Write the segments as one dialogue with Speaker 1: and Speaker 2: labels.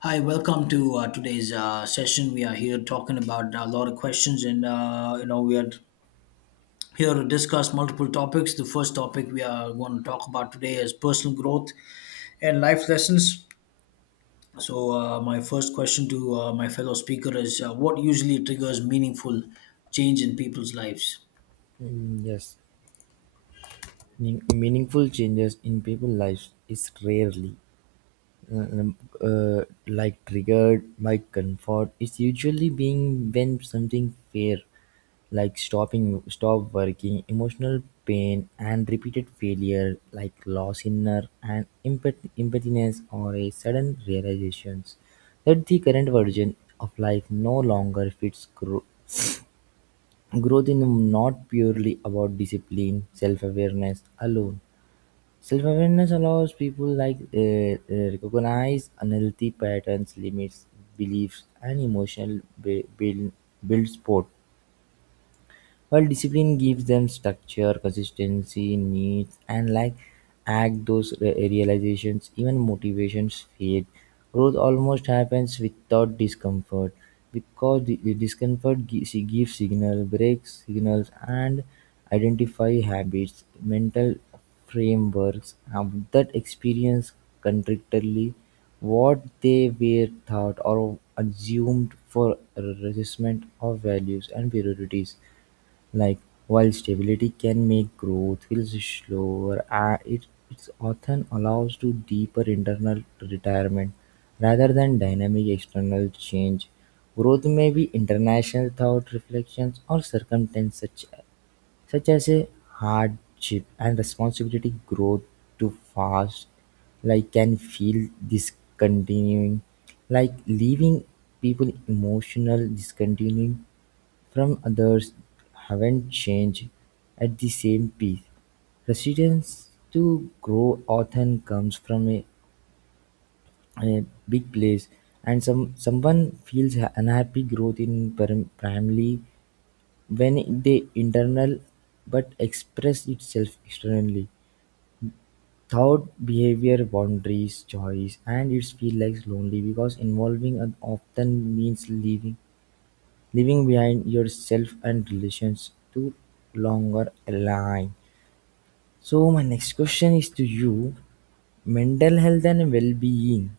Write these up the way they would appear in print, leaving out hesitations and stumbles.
Speaker 1: Hi, welcome to today's session. We are here talking about a lot of questions, and we are here to discuss multiple topics. The first topic we are going to talk about today is personal growth and life lessons. My first question to my fellow speaker is: What usually triggers meaningful change in people's lives?
Speaker 2: Yes. Meaningful changes in people's lives is rarely uh, um, uh, like triggered by comfort. It's usually being when something fair, like stopping, stop working, emotional pain, and repeated failure, like loss inner and impotence, or a sudden realizations that the current version of life no longer fits. Growth is not purely about discipline, self-awareness alone. Self-awareness allows people recognize unhealthy patterns, limits, beliefs, and emotional build support. While discipline gives them structure, consistency, needs, and like act those realizations, even motivations fade. Growth almost happens without discomfort because the discomfort she gives signal, breaks signals, and identify habits, mental frameworks that experience contradictorily what they were taught or assumed for resistment of values and priorities. Like, while stability can make growth feel slower, it often allows to deeper internal retirement rather than dynamic external change. Growth may be international thought, reflections, or circumstances such as a hardship and responsibility. Growth too fast, like can feel discontinuing, like leaving people emotional discontinuing from others haven't changed at the same pace. Resistance to grow often comes from a big place, and someone feels unhappy growth in primarily when they internal but express itself externally. Thought, behavior, boundaries, choice, and it feels like lonely because involving an often means leaving behind yourself and relations to longer align. So my next question is to you: mental health and well-being.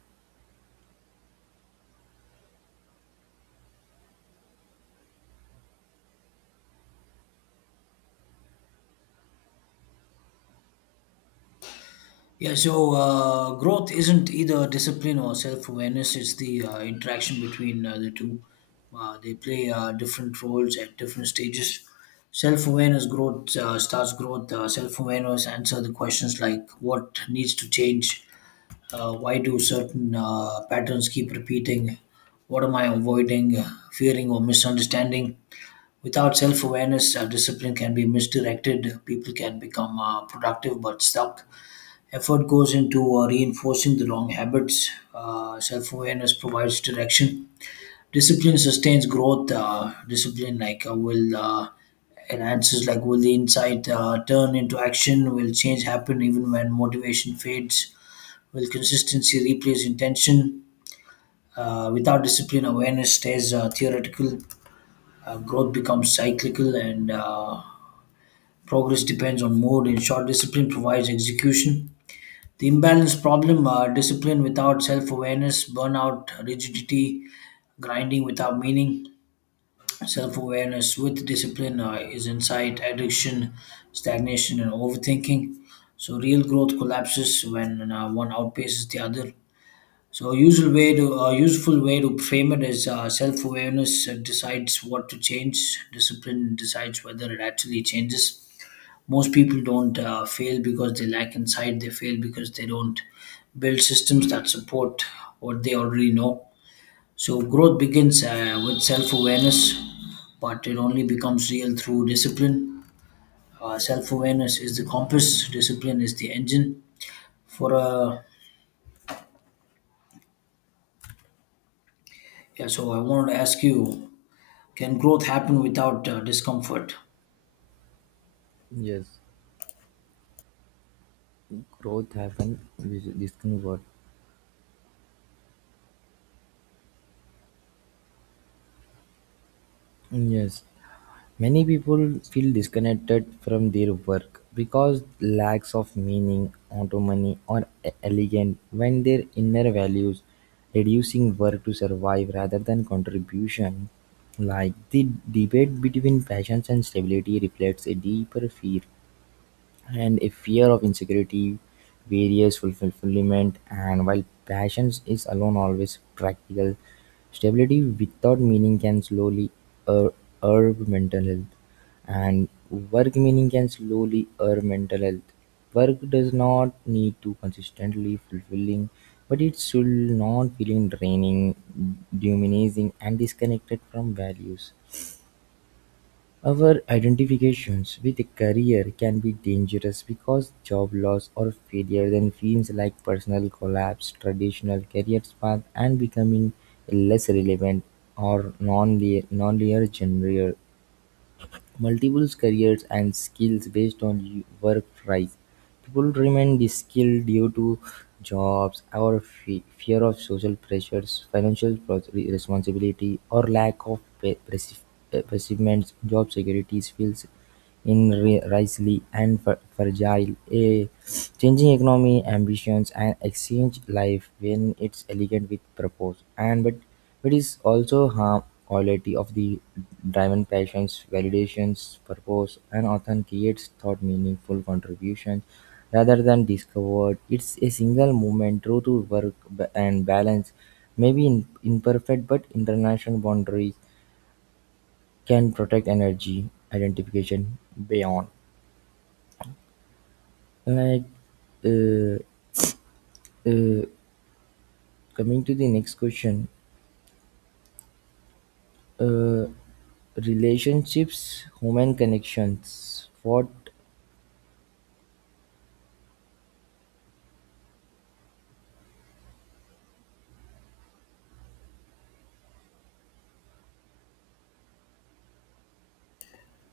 Speaker 1: Yeah, so growth isn't either discipline or self awareness, it's the interaction between the two. They play different roles at different stages. Self awareness growth starts growth. Self awareness answer the questions like what needs to change, why do certain patterns keep repeating, what am I avoiding, fearing, or misunderstanding. Without self awareness, discipline can be misdirected. People can become productive but stuck. Effort goes into reinforcing the wrong habits. Self awareness provides direction. Discipline sustains growth. Discipline, like, will enhances, like, will the insight turn into action? Will change happen even when motivation fades? Will consistency replace intention? Without discipline, awareness stays theoretical. Growth becomes cyclical, and progress depends on mood. In short, discipline provides execution. The imbalance problem, discipline without self awareness, burnout, rigidity, grinding without meaning. Self awareness with discipline is insight, addiction, stagnation, and overthinking. So, real growth collapses when one outpaces the other. So, a usual way to useful way to frame it is self awareness decides what to change, discipline decides whether it actually changes. Most people don't fail because they lack insight, they fail because they don't build systems that support what they already know. So growth begins with self-awareness, but it only becomes real through discipline. Self-awareness is the compass, discipline is the engine. For Yeah, so I wanted to ask you, can growth happen without discomfort?
Speaker 2: Yes, growth happen with this new word. Yes. Many people feel disconnected from their work because lacks of meaning, autonomy, or elegance when their inner values reducing work to survive rather than contribution. Like the debate between passions and stability reflects a deeper fear and a fear of insecurity various fulfillment, and while passions is alone always practical, stability without meaning can slowly er- erode mental health, and work meaning can slowly erode mental health. Work does not need to consistently fulfilling but it should not feeling draining, dehumanizing, and disconnected from values. Our identifications with a career can be dangerous because job loss or failure then feels like personal collapse, traditional career path, and becoming less relevant or non-linear genre, multiple careers and skills based on work price. People remain skilled due to jobs or fear of social pressures, financial responsibility, or lack of perceivements. Job security feels in Riley and Fragile, a changing economy, ambitions, and exchange life when it's elegant with purpose, and but it is also harm quality of the driven passions, validations, purpose, and often creates thought meaningful contributions rather than discovered. It's a single movement, true to work and balance, maybe in, imperfect, but international boundaries can protect energy identification beyond. Like, uh, uh, coming to the next question, uh, relationships, human connections. What?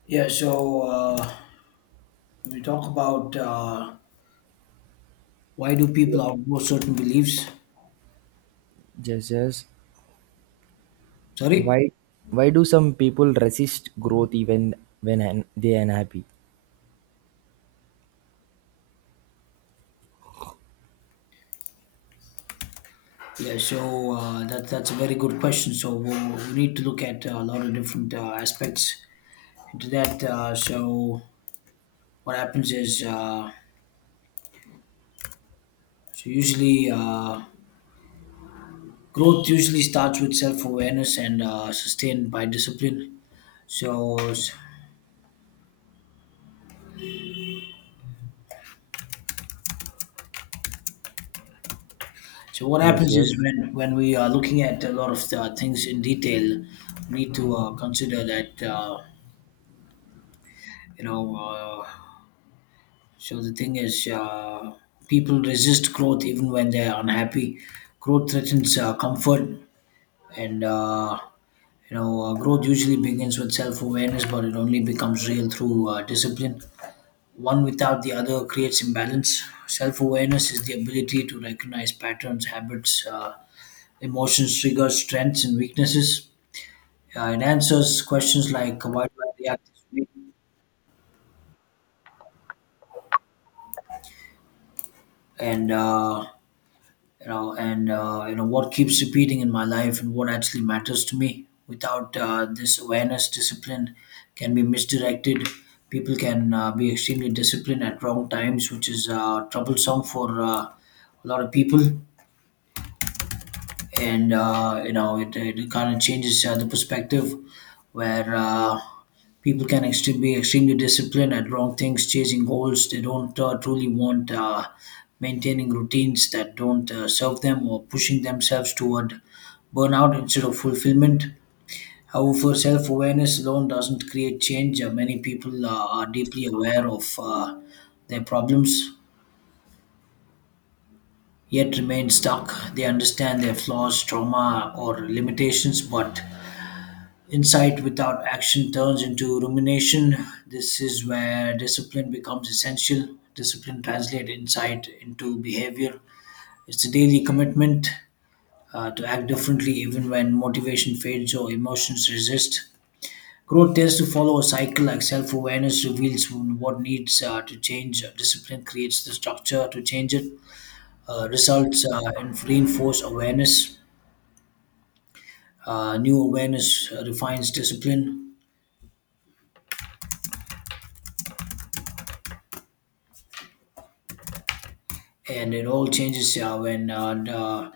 Speaker 1: Yeah, so we talk about why do people outgrow certain beliefs?
Speaker 2: Jesus?
Speaker 1: Sorry.
Speaker 2: Why, why do some people resist growth even when they are unhappy?
Speaker 1: Yeah, so that's a very good question. So we need to look at a lot of different aspects into that. So what happens is, so usually growth usually starts with self-awareness and sustained by discipline. So what
Speaker 2: Yes,
Speaker 1: happens is
Speaker 2: yes,
Speaker 1: when we are looking at a lot of things in detail, we need to consider that you know. Uh, so the thing is, people resist growth even when they are unhappy. Growth threatens comfort, and growth usually begins with self-awareness, but it only becomes real through discipline. One without the other creates imbalance. Self-awareness is the ability to recognize patterns, habits, emotions, triggers, strengths, and weaknesses. It answers questions like, "Why do I react this way?" and what keeps repeating in my life and what actually matters to me. Without this awareness, discipline can be misdirected. People can be extremely disciplined at wrong times, which is troublesome for a lot of people, and it it kind of changes the perspective where people can actually be extremely disciplined at wrong things, chasing goals they don't truly want, maintaining routines that don't serve them, or pushing themselves toward burnout instead of fulfillment. However, self-awareness alone doesn't create change. Many people are deeply aware of their problems yet remain stuck. They understand their flaws, trauma, or limitations, but insight without action turns into rumination. This is where discipline becomes essential. Discipline translates insight into behavior. It's a daily commitment to act differently even when motivation fades or emotions resist. Growth tends to follow a cycle like self awareness reveals what needs to change. Discipline creates the structure to change it. Results and reinforce awareness. New awareness refines discipline, and it all changes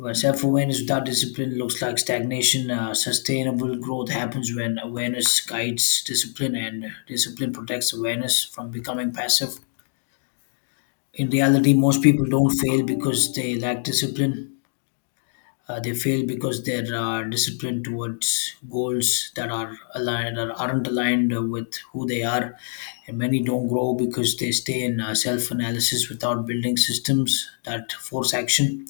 Speaker 1: when self awareness without discipline looks like stagnation. Sustainable growth happens when awareness guides discipline, and discipline protects awareness from becoming passive. In reality, most people don't fail because they lack discipline. They fail because they're disciplined towards goals that are aligned or aren't aligned with who they are, and many don't grow because they stay in self-analysis without building systems that force action.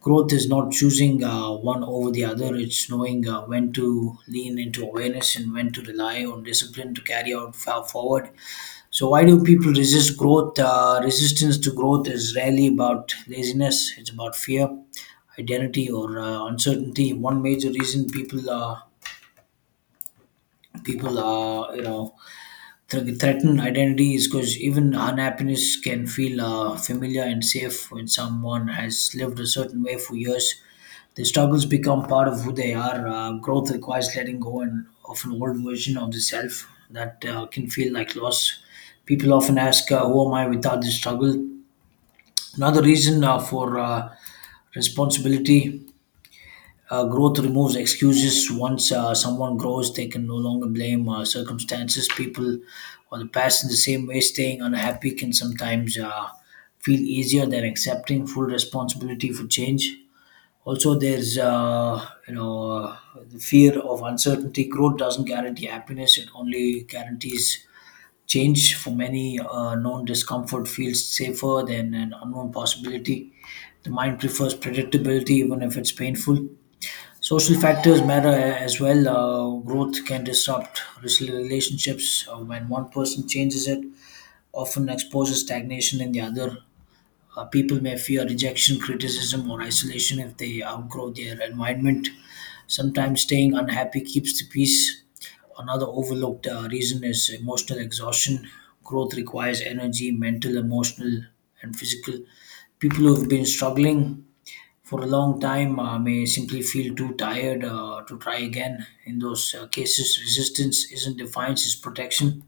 Speaker 1: Growth is not choosing one over the other, it's knowing when to lean into awareness and when to rely on discipline to carry out far forward. So, why do people resist growth? Resistance to growth is rarely about laziness, it's about fear, identity, or uncertainty. One major reason people thre- threaten identity is because even unhappiness can feel familiar and safe when someone has lived a certain way for years. Their struggles become part of who they are. Growth requires letting go and of an old version of the self that can feel like loss. People often ask, "Who am I without this struggle?" Another reason for responsibility, growth removes excuses. Once someone grows, they can no longer blame circumstances, people, or the past in the same way. Staying unhappy can sometimes feel easier than accepting full responsibility for change. Also, there's the fear of uncertainty. Growth doesn't guarantee happiness; it only guarantees change. For many, known discomfort feels safer than an unknown possibility. The mind prefers predictability, even if it's painful. Social factors matter as well. Growth can disrupt relationships when one person changes it, often exposes stagnation in the other. People may fear rejection, criticism, or isolation if they outgrow their environment. Sometimes staying unhappy keeps the peace. Another overlooked reason is emotional exhaustion. Growth requires energy, mental, emotional, and physical. People who have been struggling for a long time may simply feel too tired to try again. In those cases, resistance isn't defiance, it's protection.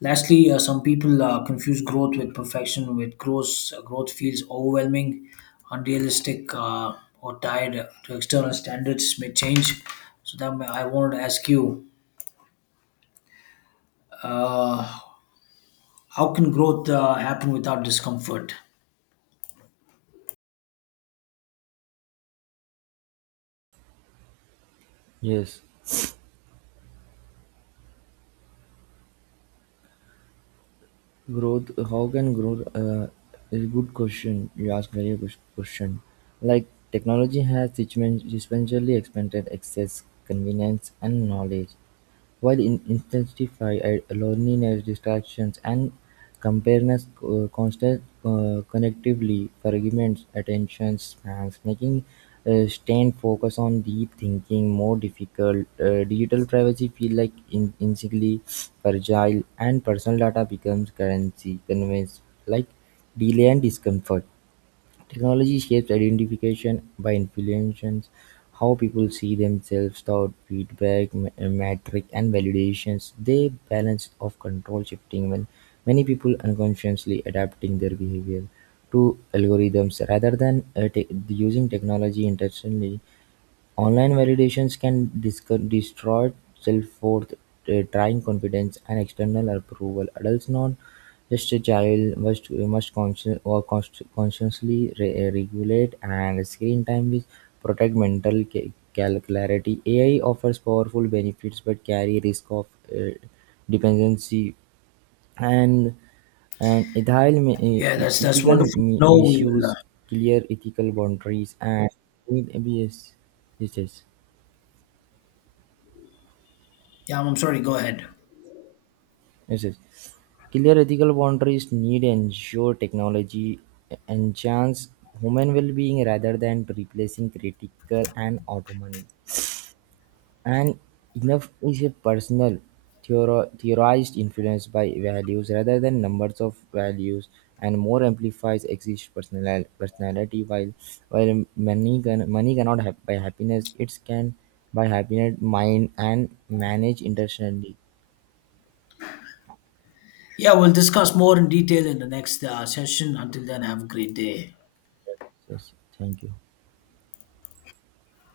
Speaker 1: Lastly, some people confuse growth with perfection. With growth, growth feels overwhelming, unrealistic, or tied to external standards may change. So that may, I wanted to ask you, uh, how can growth happen without discomfort?
Speaker 2: yes. Growth, is a good question. You ask very good question. Like technology has sequentially expanded access, convenience, and knowledge, while in intensify loneliness, distractions, and compareness, constant connectively fragments attention spans, making staying focused on deep thinking, more difficult. Digital privacy feel like intrinsically fragile, and personal data becomes currency, conveys like delay and discomfort. Technology shapes identification by influencing how people see themselves, thought, feedback, metric, and validations. They balance of control shifting when many people unconsciously adapting their behavior to algorithms rather than using technology intentionally. Online validations can destroy self-worth, train confidence, and external approval. Adults, not just a child, must consciously regulate, and screen time is protect mental clarity. AI offers powerful benefits but carry risk of uh, dependency and ethical,
Speaker 1: Yeah, that's
Speaker 2: ethical
Speaker 1: wonderful. No, we will.
Speaker 2: misuse, clear ethical boundaries, and yes, yes, yes.
Speaker 1: Yeah, I'm sorry. Go ahead.
Speaker 2: Yes, yes. Clear ethical boundaries need ensure technology enchants human well-being rather than replacing critical and autonomy. And enough is a personal theorized influence by values rather than numbers of values, and more amplifies exist personal personality, while money can money cannot have by happiness, it can by happiness mind and manage intentionally.
Speaker 1: Yeah, we'll discuss more in detail in the next session. Until then, have a great day.
Speaker 2: Yes, thank you.